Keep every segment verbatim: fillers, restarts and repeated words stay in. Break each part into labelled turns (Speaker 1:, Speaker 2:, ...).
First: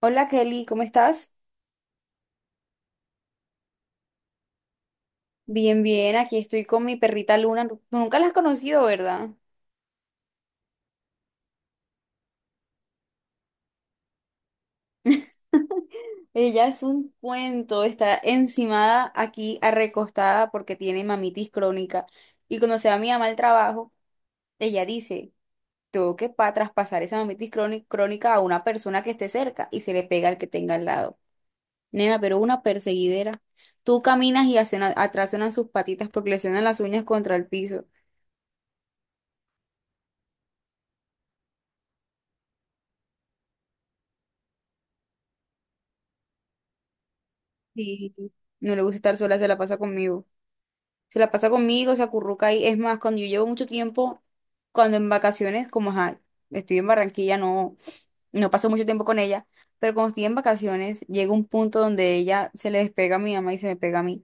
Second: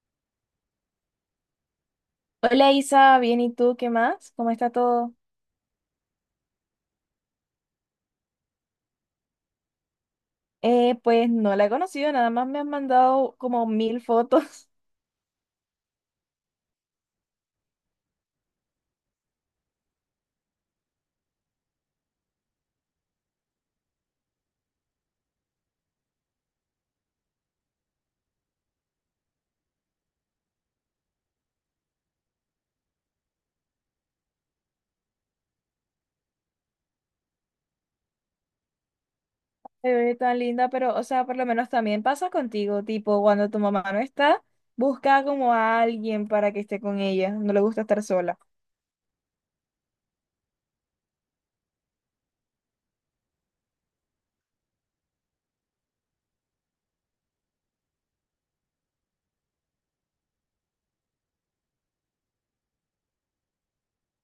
Speaker 1: Hola Kelly, ¿cómo estás?
Speaker 2: Hola Isa, bien, ¿y tú qué más? ¿Cómo está todo?
Speaker 1: Bien, bien, aquí estoy con mi perrita Luna. Tú nunca la has conocido, ¿verdad?
Speaker 2: Eh, pues no la he conocido, nada más me han mandado como mil fotos.
Speaker 1: Ella es un cuento, está encimada aquí, arrecostada porque tiene mamitis crónica. Y cuando se va mi mamá al trabajo, ella dice, tengo que pa traspasar esa mamitis croni- crónica a una persona que esté cerca y se le pega al que tenga al lado. Nena, pero una perseguidera. Tú caminas y hacia- atrás suenan sus patitas porque le suenan las uñas contra el piso.
Speaker 2: Te ve tan linda, pero o sea, por lo menos también pasa contigo, tipo, cuando tu mamá no está, busca como a alguien para que esté con ella, no le gusta estar
Speaker 1: Y
Speaker 2: sola.
Speaker 1: no le gusta estar sola, se la pasa conmigo. Se la pasa conmigo, se acurruca ahí. Es más, cuando yo llevo mucho tiempo, cuando en vacaciones, como ajá, estoy en Barranquilla, no, no paso mucho tiempo con ella, pero cuando estoy en vacaciones, llega un punto donde ella se le despega a mi mamá y se me pega a mí.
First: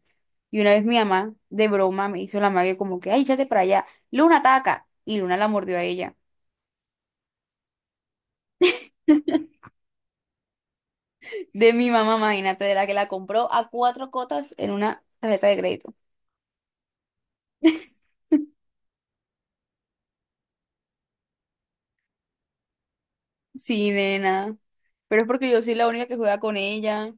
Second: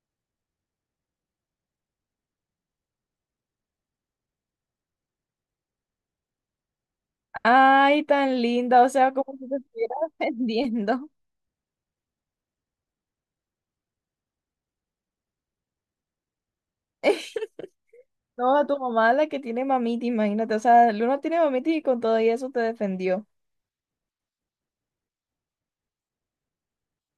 Speaker 1: Y una vez mi mamá, de broma, me hizo la magia como que, ay, échate para allá, Luna ataca. Y Luna la mordió a ella.
Speaker 2: Ay, tan linda, o sea, como si te estuviera vendiendo.
Speaker 1: De mi mamá, imagínate, de la que la compró a cuatro cotas en una tarjeta de crédito.
Speaker 2: No, a tu mamá la que tiene mamita, imagínate, o sea, Luna tiene mamita y con todo y eso te defendió.
Speaker 1: Sí, nena. Pero es porque yo soy la única que juega con ella.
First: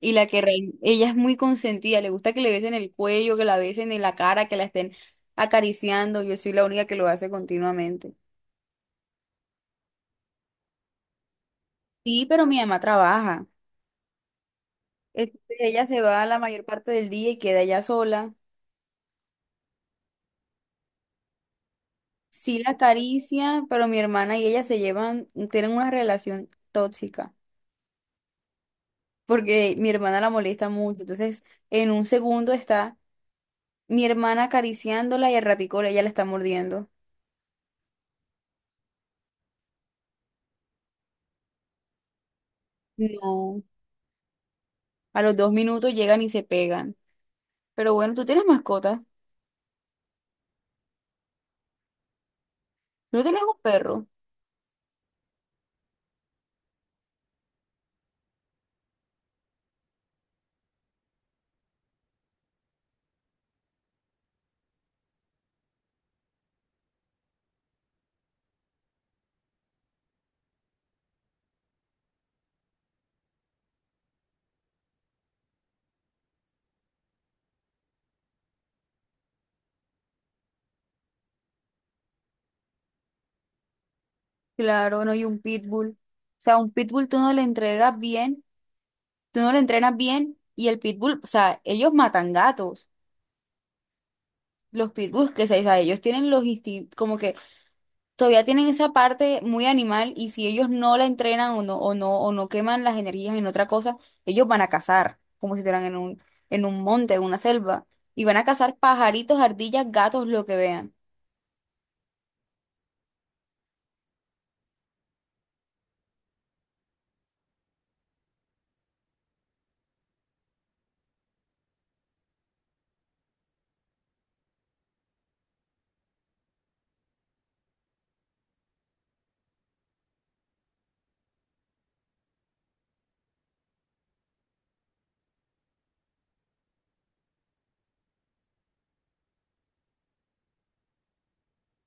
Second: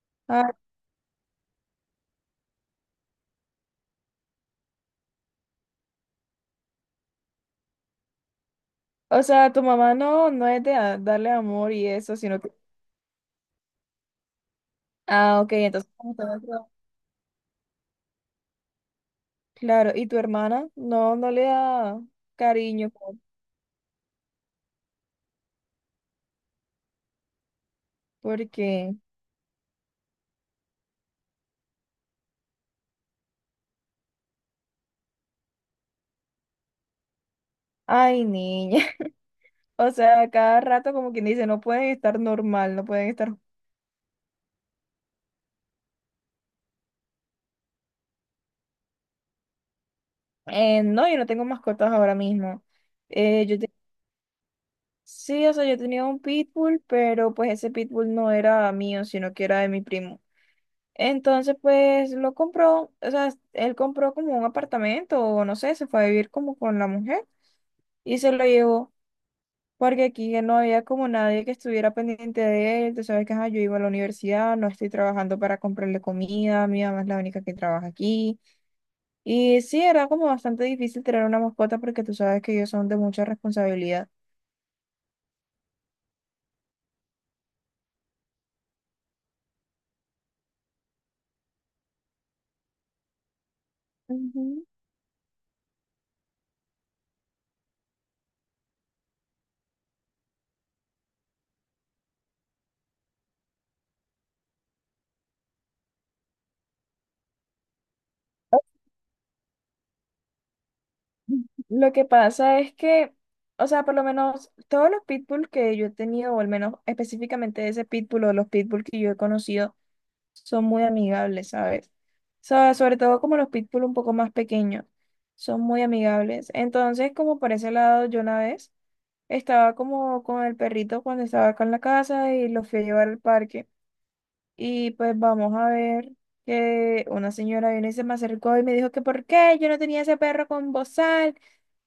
Speaker 1: Y la que
Speaker 2: Ah,
Speaker 1: rein- ella es muy consentida, le gusta que le besen el cuello, que la besen en la cara, que la estén acariciando. Yo soy la única que lo hace continuamente.
Speaker 2: o sea, tu mamá no, no es de a- darle amor y eso,
Speaker 1: Sí,
Speaker 2: sino.
Speaker 1: pero mi mamá trabaja. Entonces,
Speaker 2: Ah, ok,
Speaker 1: ella
Speaker 2: entonces
Speaker 1: se
Speaker 2: como
Speaker 1: va
Speaker 2: todo
Speaker 1: la mayor
Speaker 2: otro-
Speaker 1: parte del día y queda ella sola.
Speaker 2: claro, ¿y tu hermana? No, no le da
Speaker 1: Sí la
Speaker 2: cariño po-
Speaker 1: acaricia, pero mi hermana y ella se llevan, tienen una relación tóxica,
Speaker 2: porque,
Speaker 1: porque mi hermana la molesta mucho. Entonces, en un segundo está mi hermana acariciándola y al ratico ella la está mordiendo.
Speaker 2: ay, niña. O sea, cada rato como quien dice, no pueden estar normal, no pueden estar.
Speaker 1: No, a los dos minutos llegan y se pegan. Pero bueno, tú tienes mascota.
Speaker 2: Eh, no, yo no tengo mascotas ahora mismo.
Speaker 1: No tienes
Speaker 2: Eh,
Speaker 1: un
Speaker 2: yo te-
Speaker 1: perro.
Speaker 2: Sí, o sea, yo tenía un pitbull, pero pues ese pitbull no era mío, sino que era de mi primo. Entonces, pues lo compró, o sea, él compró como un apartamento, o no sé, se fue a vivir como con la mujer y se lo llevó. Porque aquí ya no había como nadie que estuviera pendiente de él. Tú sabes que ajá, yo iba a la universidad, no estoy trabajando para comprarle comida, mi mamá es la única que trabaja aquí. Y sí, era como bastante difícil tener una mascota porque tú sabes que ellos son de mucha responsabilidad.
Speaker 1: Claro, no, y un pitbull. O sea, un pitbull tú no le entregas bien, tú no le entrenas bien y el pitbull, o sea, ellos matan gatos.
Speaker 2: Ujú.
Speaker 1: Los pitbulls, que se, o sea, ellos tienen los instintos, como que todavía tienen esa parte muy animal y si ellos no la entrenan o no, o no, o no queman las energías en otra cosa, ellos van a cazar, como si estuvieran en un, en un monte, en una selva, y van a cazar pajaritos, ardillas, gatos, lo que vean.
Speaker 2: Lo que pasa es que, o sea, por lo menos todos los pitbull que yo he tenido, o al menos específicamente ese pitbull o los pitbull que yo he conocido, son muy amigables, ¿sabes? So- sobre todo como los pitbull un poco más pequeños, son muy amigables. Entonces, como por ese lado, yo una vez estaba como con el perrito cuando estaba acá en la casa y lo fui a llevar al parque. Y pues vamos a ver que una señora vino y se me acercó y me dijo que por qué yo no tenía ese perro con bozal,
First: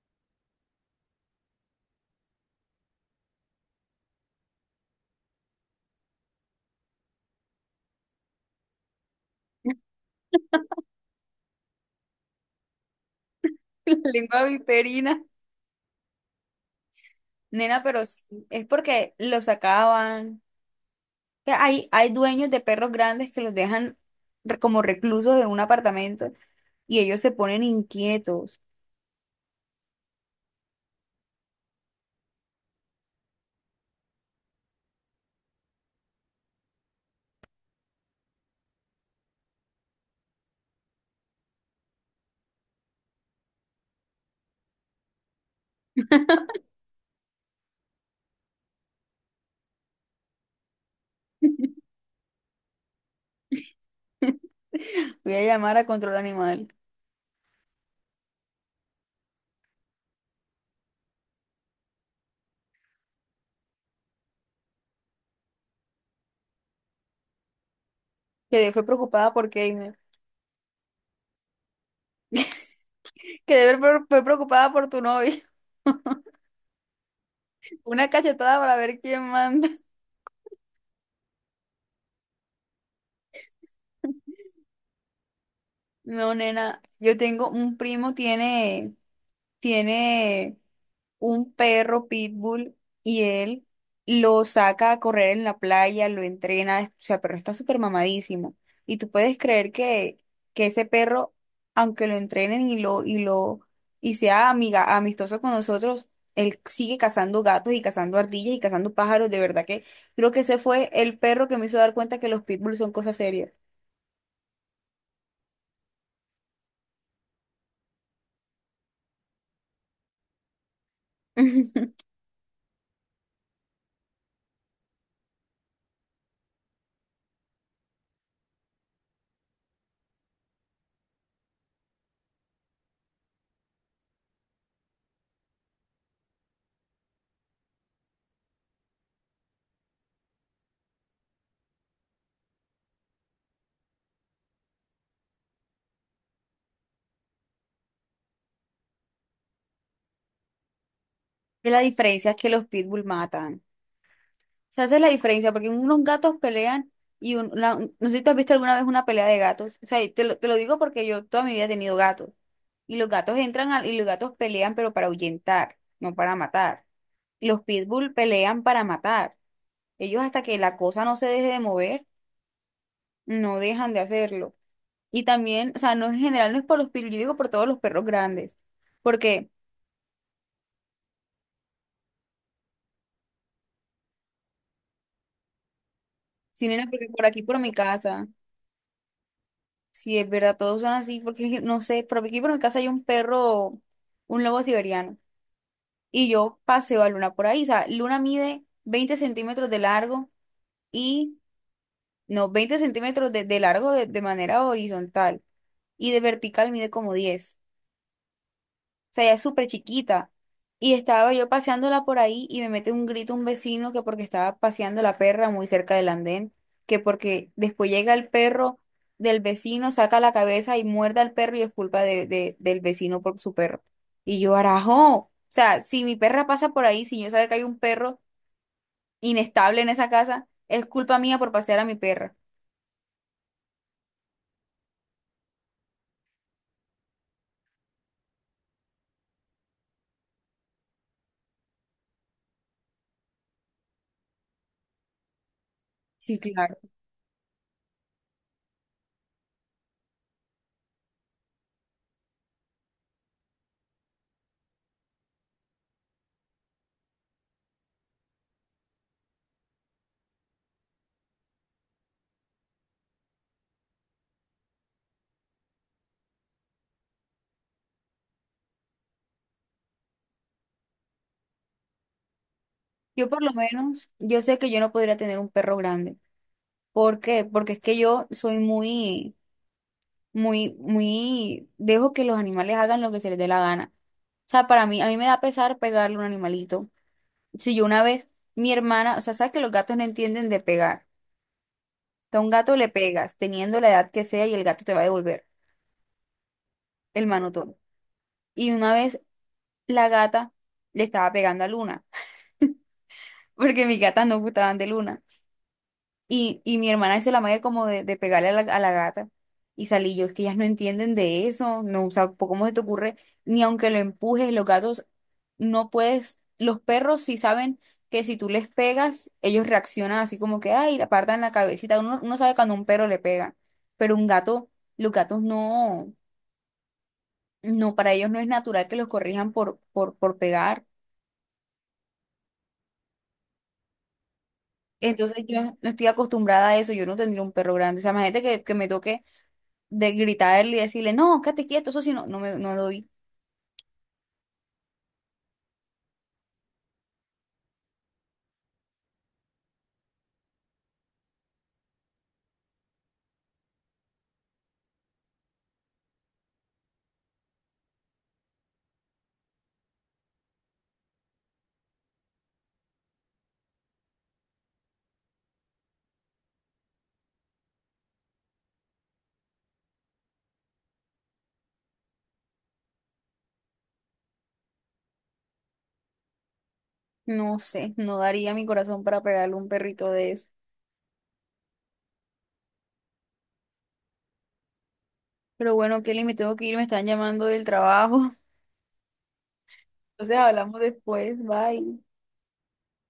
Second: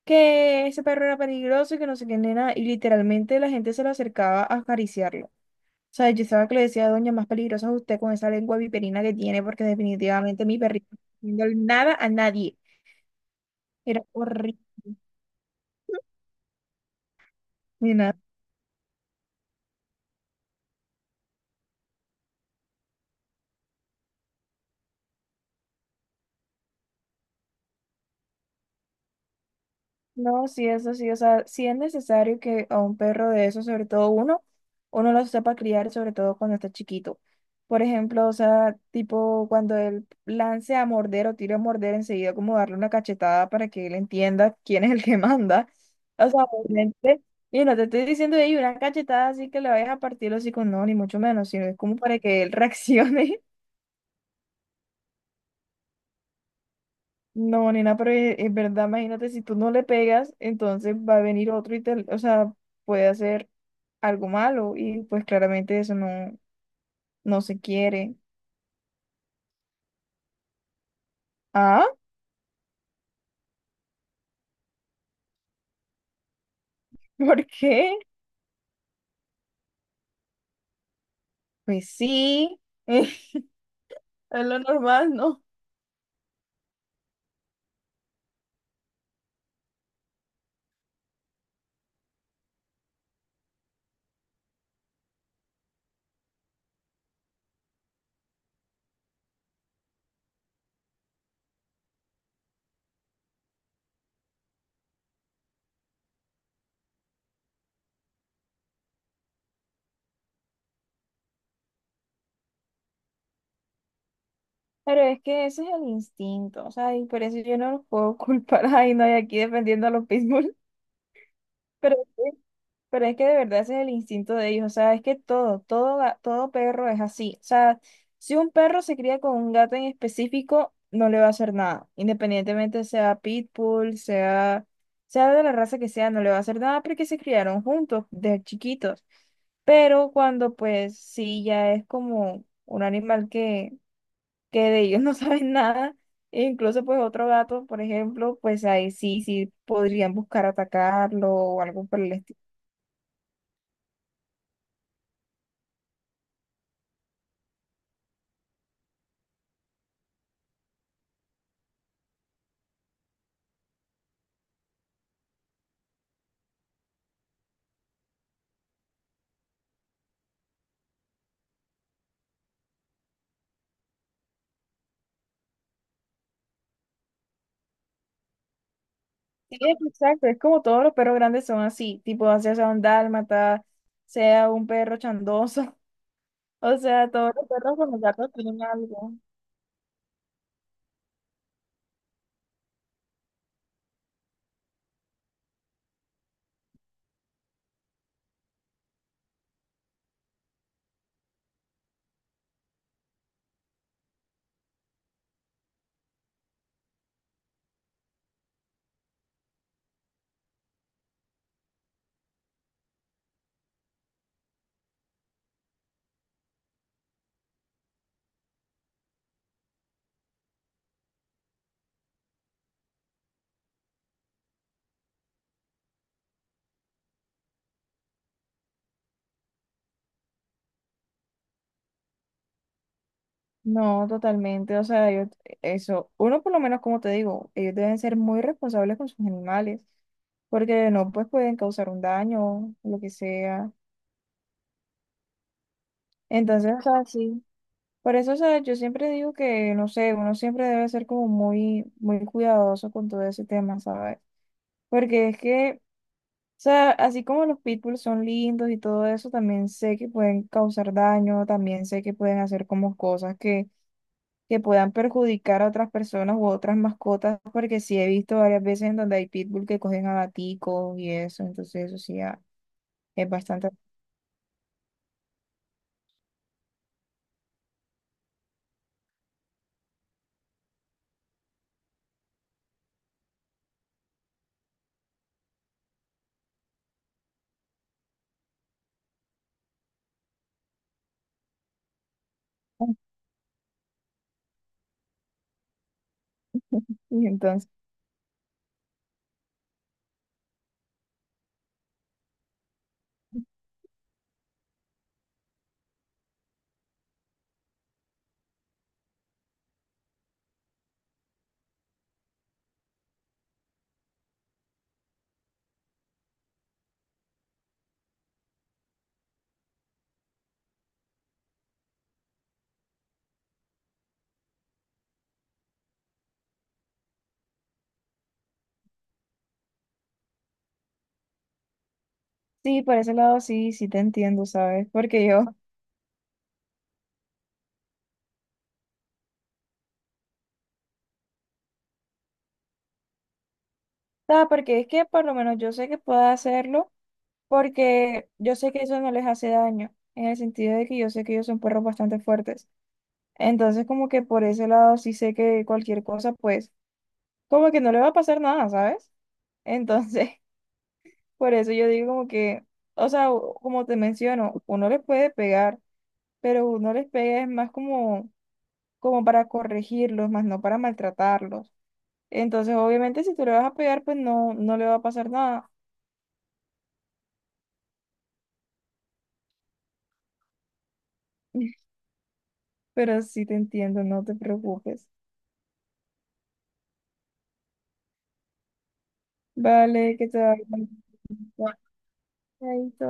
Speaker 2: que ese perro era peligroso y que no sé qué nena. Y literalmente la gente se lo acercaba a acariciarlo. O sea, yo estaba que le decía, a doña, más peligrosa es usted con esa lengua viperina que tiene, porque definitivamente mi perrito no está haciendo nada a nadie. Era
Speaker 1: Lengua
Speaker 2: horrible.
Speaker 1: viperina. Nena, pero sí, es porque los sacaban. Que Hay, hay dueños de perros grandes que los dejan re- como reclusos de un apartamento y ellos se ponen inquietos.
Speaker 2: No, sí, eso sí, o sea, sí es necesario que a un perro de eso, sobre todo uno, uno lo sepa criar, sobre todo cuando está chiquito. Por ejemplo, o sea, tipo cuando él lance a morder o tire a morder, enseguida como darle una cachetada para que él entienda quién es el que manda. O sea, obviamente, y no te estoy diciendo ahí una cachetada así que le vayas a partir los hocico, no, ni mucho menos, sino es como para que él reaccione.
Speaker 1: Voy a llamar a control animal.
Speaker 2: No, nena, pero es, es verdad, imagínate, si tú no le pegas, entonces va a venir otro y te, o sea, puede hacer algo malo y pues claramente eso no, no se quiere.
Speaker 1: Que fue preocupada por Keimer.
Speaker 2: ¿Ah?
Speaker 1: Que debe fue fue preocupada por tu novio.
Speaker 2: ¿Por qué?
Speaker 1: Una cachetada para ver quién manda.
Speaker 2: Pues sí, es lo normal, ¿no?
Speaker 1: No, nena, yo tengo un primo, tiene, tiene un perro pitbull y él lo saca a correr en la playa, lo entrena, o sea, pero está súper mamadísimo. Y tú puedes creer que, que ese perro, aunque lo entrenen y lo, y lo, y sea amiga, amistoso con nosotros, él sigue cazando gatos y cazando ardillas y cazando pájaros. De verdad que creo que ese fue el perro que me hizo dar cuenta que los pitbulls son cosas serias.
Speaker 2: Pero es que ese es el instinto, o sea, y por eso yo no los puedo culpar. Ay, no, y aquí defendiendo a los pitbull, pero sí. Pero es que de verdad ese es el instinto de ellos, o sea, es que todo, todo, ga- todo perro es así. O sea, si un perro se cría con un gato en específico, no le va a hacer nada. Independientemente sea pitbull, sea, sea de la raza que sea, no le va a hacer nada porque se criaron juntos, de chiquitos. Pero cuando pues sí, ya es como un animal que, que de ellos no saben nada, e incluso pues otro gato, por ejemplo, pues ahí sí, sí podrían buscar atacarlo o
Speaker 1: Y la
Speaker 2: algo por el
Speaker 1: diferencia es
Speaker 2: estilo.
Speaker 1: que los pitbull matan. Se hace la diferencia, porque unos gatos pelean y un- una- un- no sé si tú has visto alguna vez una pelea de gatos. O sea, y te lo, te lo digo porque yo toda mi vida he tenido gatos. Y los gatos entran al- y los gatos pelean, pero para ahuyentar, no para matar. Los pitbull pelean para matar. Ellos hasta que la cosa no se deje de mover, no dejan de hacerlo. Y también, o sea, no en general, no es por los pitbull, yo digo por todos los perros grandes. Porque,
Speaker 2: Sí, exacto, es como todos los perros grandes son así, tipo, ya sea un dálmata, sea un perro chandoso,
Speaker 1: si
Speaker 2: o
Speaker 1: nena, porque
Speaker 2: sea,
Speaker 1: por
Speaker 2: todos
Speaker 1: aquí,
Speaker 2: los
Speaker 1: por mi
Speaker 2: perros con los
Speaker 1: casa.
Speaker 2: gatos tienen algo.
Speaker 1: Sí, es verdad, todos son así, porque no sé, pero aquí por mi casa hay un perro, un lobo siberiano, y yo paseo a Luna por ahí. O sea, Luna mide veinte centímetros de largo y, no, veinte centímetros de, de largo de, de manera horizontal, y de vertical mide como diez sea, ella es súper chiquita. Y estaba yo paseándola por ahí y me mete un grito un vecino que porque estaba paseando la perra muy cerca del andén, que porque después llega el perro del vecino, saca la cabeza y muerde al perro y es culpa de, de- del vecino por su perro. Y yo, arajo, o sea, si mi perra pasa por ahí sin yo saber que hay un perro inestable en esa casa, es culpa mía por pasear a mi perra.
Speaker 2: No, totalmente, o sea, yo, eso, uno por lo menos, como te digo, ellos deben ser muy responsables con sus animales, porque no, pues pueden causar un daño, lo que sea.
Speaker 1: Sí,
Speaker 2: Entonces,
Speaker 1: claro.
Speaker 2: o sea, sí, por eso, o sea, yo siempre digo que, no sé, uno siempre debe ser como muy, muy cuidadoso con todo ese tema, ¿sabes? Porque es que... O sea, así como los pitbulls son lindos y todo eso, también sé que pueden causar daño, también sé que pueden hacer como cosas que, que puedan perjudicar a otras personas u otras mascotas, porque sí he visto varias veces en donde hay pitbull que cogen a gaticos y eso, entonces eso sí ah, es
Speaker 1: Yo por lo
Speaker 2: bastante...
Speaker 1: menos, yo sé que yo no podría tener un perro grande. ¿Por qué? Porque es que yo soy muy, muy, muy, dejo que los animales hagan lo que se les dé la gana. O sea, para mí, a mí me da pesar pegarle a un animalito. Si yo una vez, mi hermana, o sea, sabes que los gatos no entienden de pegar. A un gato le pegas, teniendo la edad que sea, y el gato te va a devolver el
Speaker 2: Y entonces,
Speaker 1: manotón. Y una vez la gata le estaba pegando a Luna, porque mis gatas no gustaban de Luna. Y, y mi hermana hizo la magia como de, de pegarle a la, a la gata. Y salí yo, es que ellas no entienden de eso, no, o sea, po- ¿cómo se te ocurre? Ni aunque lo empujes, los gatos no puedes, los perros sí saben que si tú les pegas, ellos reaccionan así como que, ay, le apartan la cabecita. Uno, uno sabe cuando un perro le pega, pero un gato, los gatos no, no, para ellos no es natural que los corrijan por, por, por pegar.
Speaker 2: sí, por ese lado sí, sí te entiendo, ¿sabes? Porque
Speaker 1: Entonces
Speaker 2: yo,
Speaker 1: yo no estoy acostumbrada a eso, yo no tendría un perro grande. O sea, imagínate que, que me toque de gritarle y decirle, no, quédate quieto, eso sí, no, no me no doy.
Speaker 2: ah, porque es que por lo menos yo sé que puedo hacerlo, porque yo sé que eso no les hace daño, en el sentido de que yo sé que ellos son perros bastante fuertes. Entonces, como que por ese lado sí sé que cualquier cosa, pues, como que no le va a pasar nada, ¿sabes? Entonces, por eso yo digo como que, o sea, u- como te menciono, uno les puede pegar, pero uno les pega es más como, como para corregirlos, más no para maltratarlos. Entonces, obviamente, si tú le vas a pegar, pues no, no le va a pasar nada.
Speaker 1: No sé, no daría mi corazón para pegarle a un perrito de eso.
Speaker 2: Pero sí te entiendo, no te preocupes.
Speaker 1: Pero bueno, Kelly, me tengo que ir, me están llamando del trabajo.
Speaker 2: Vale, que
Speaker 1: Entonces
Speaker 2: te vaya
Speaker 1: hablamos después,
Speaker 2: va
Speaker 1: bye.
Speaker 2: a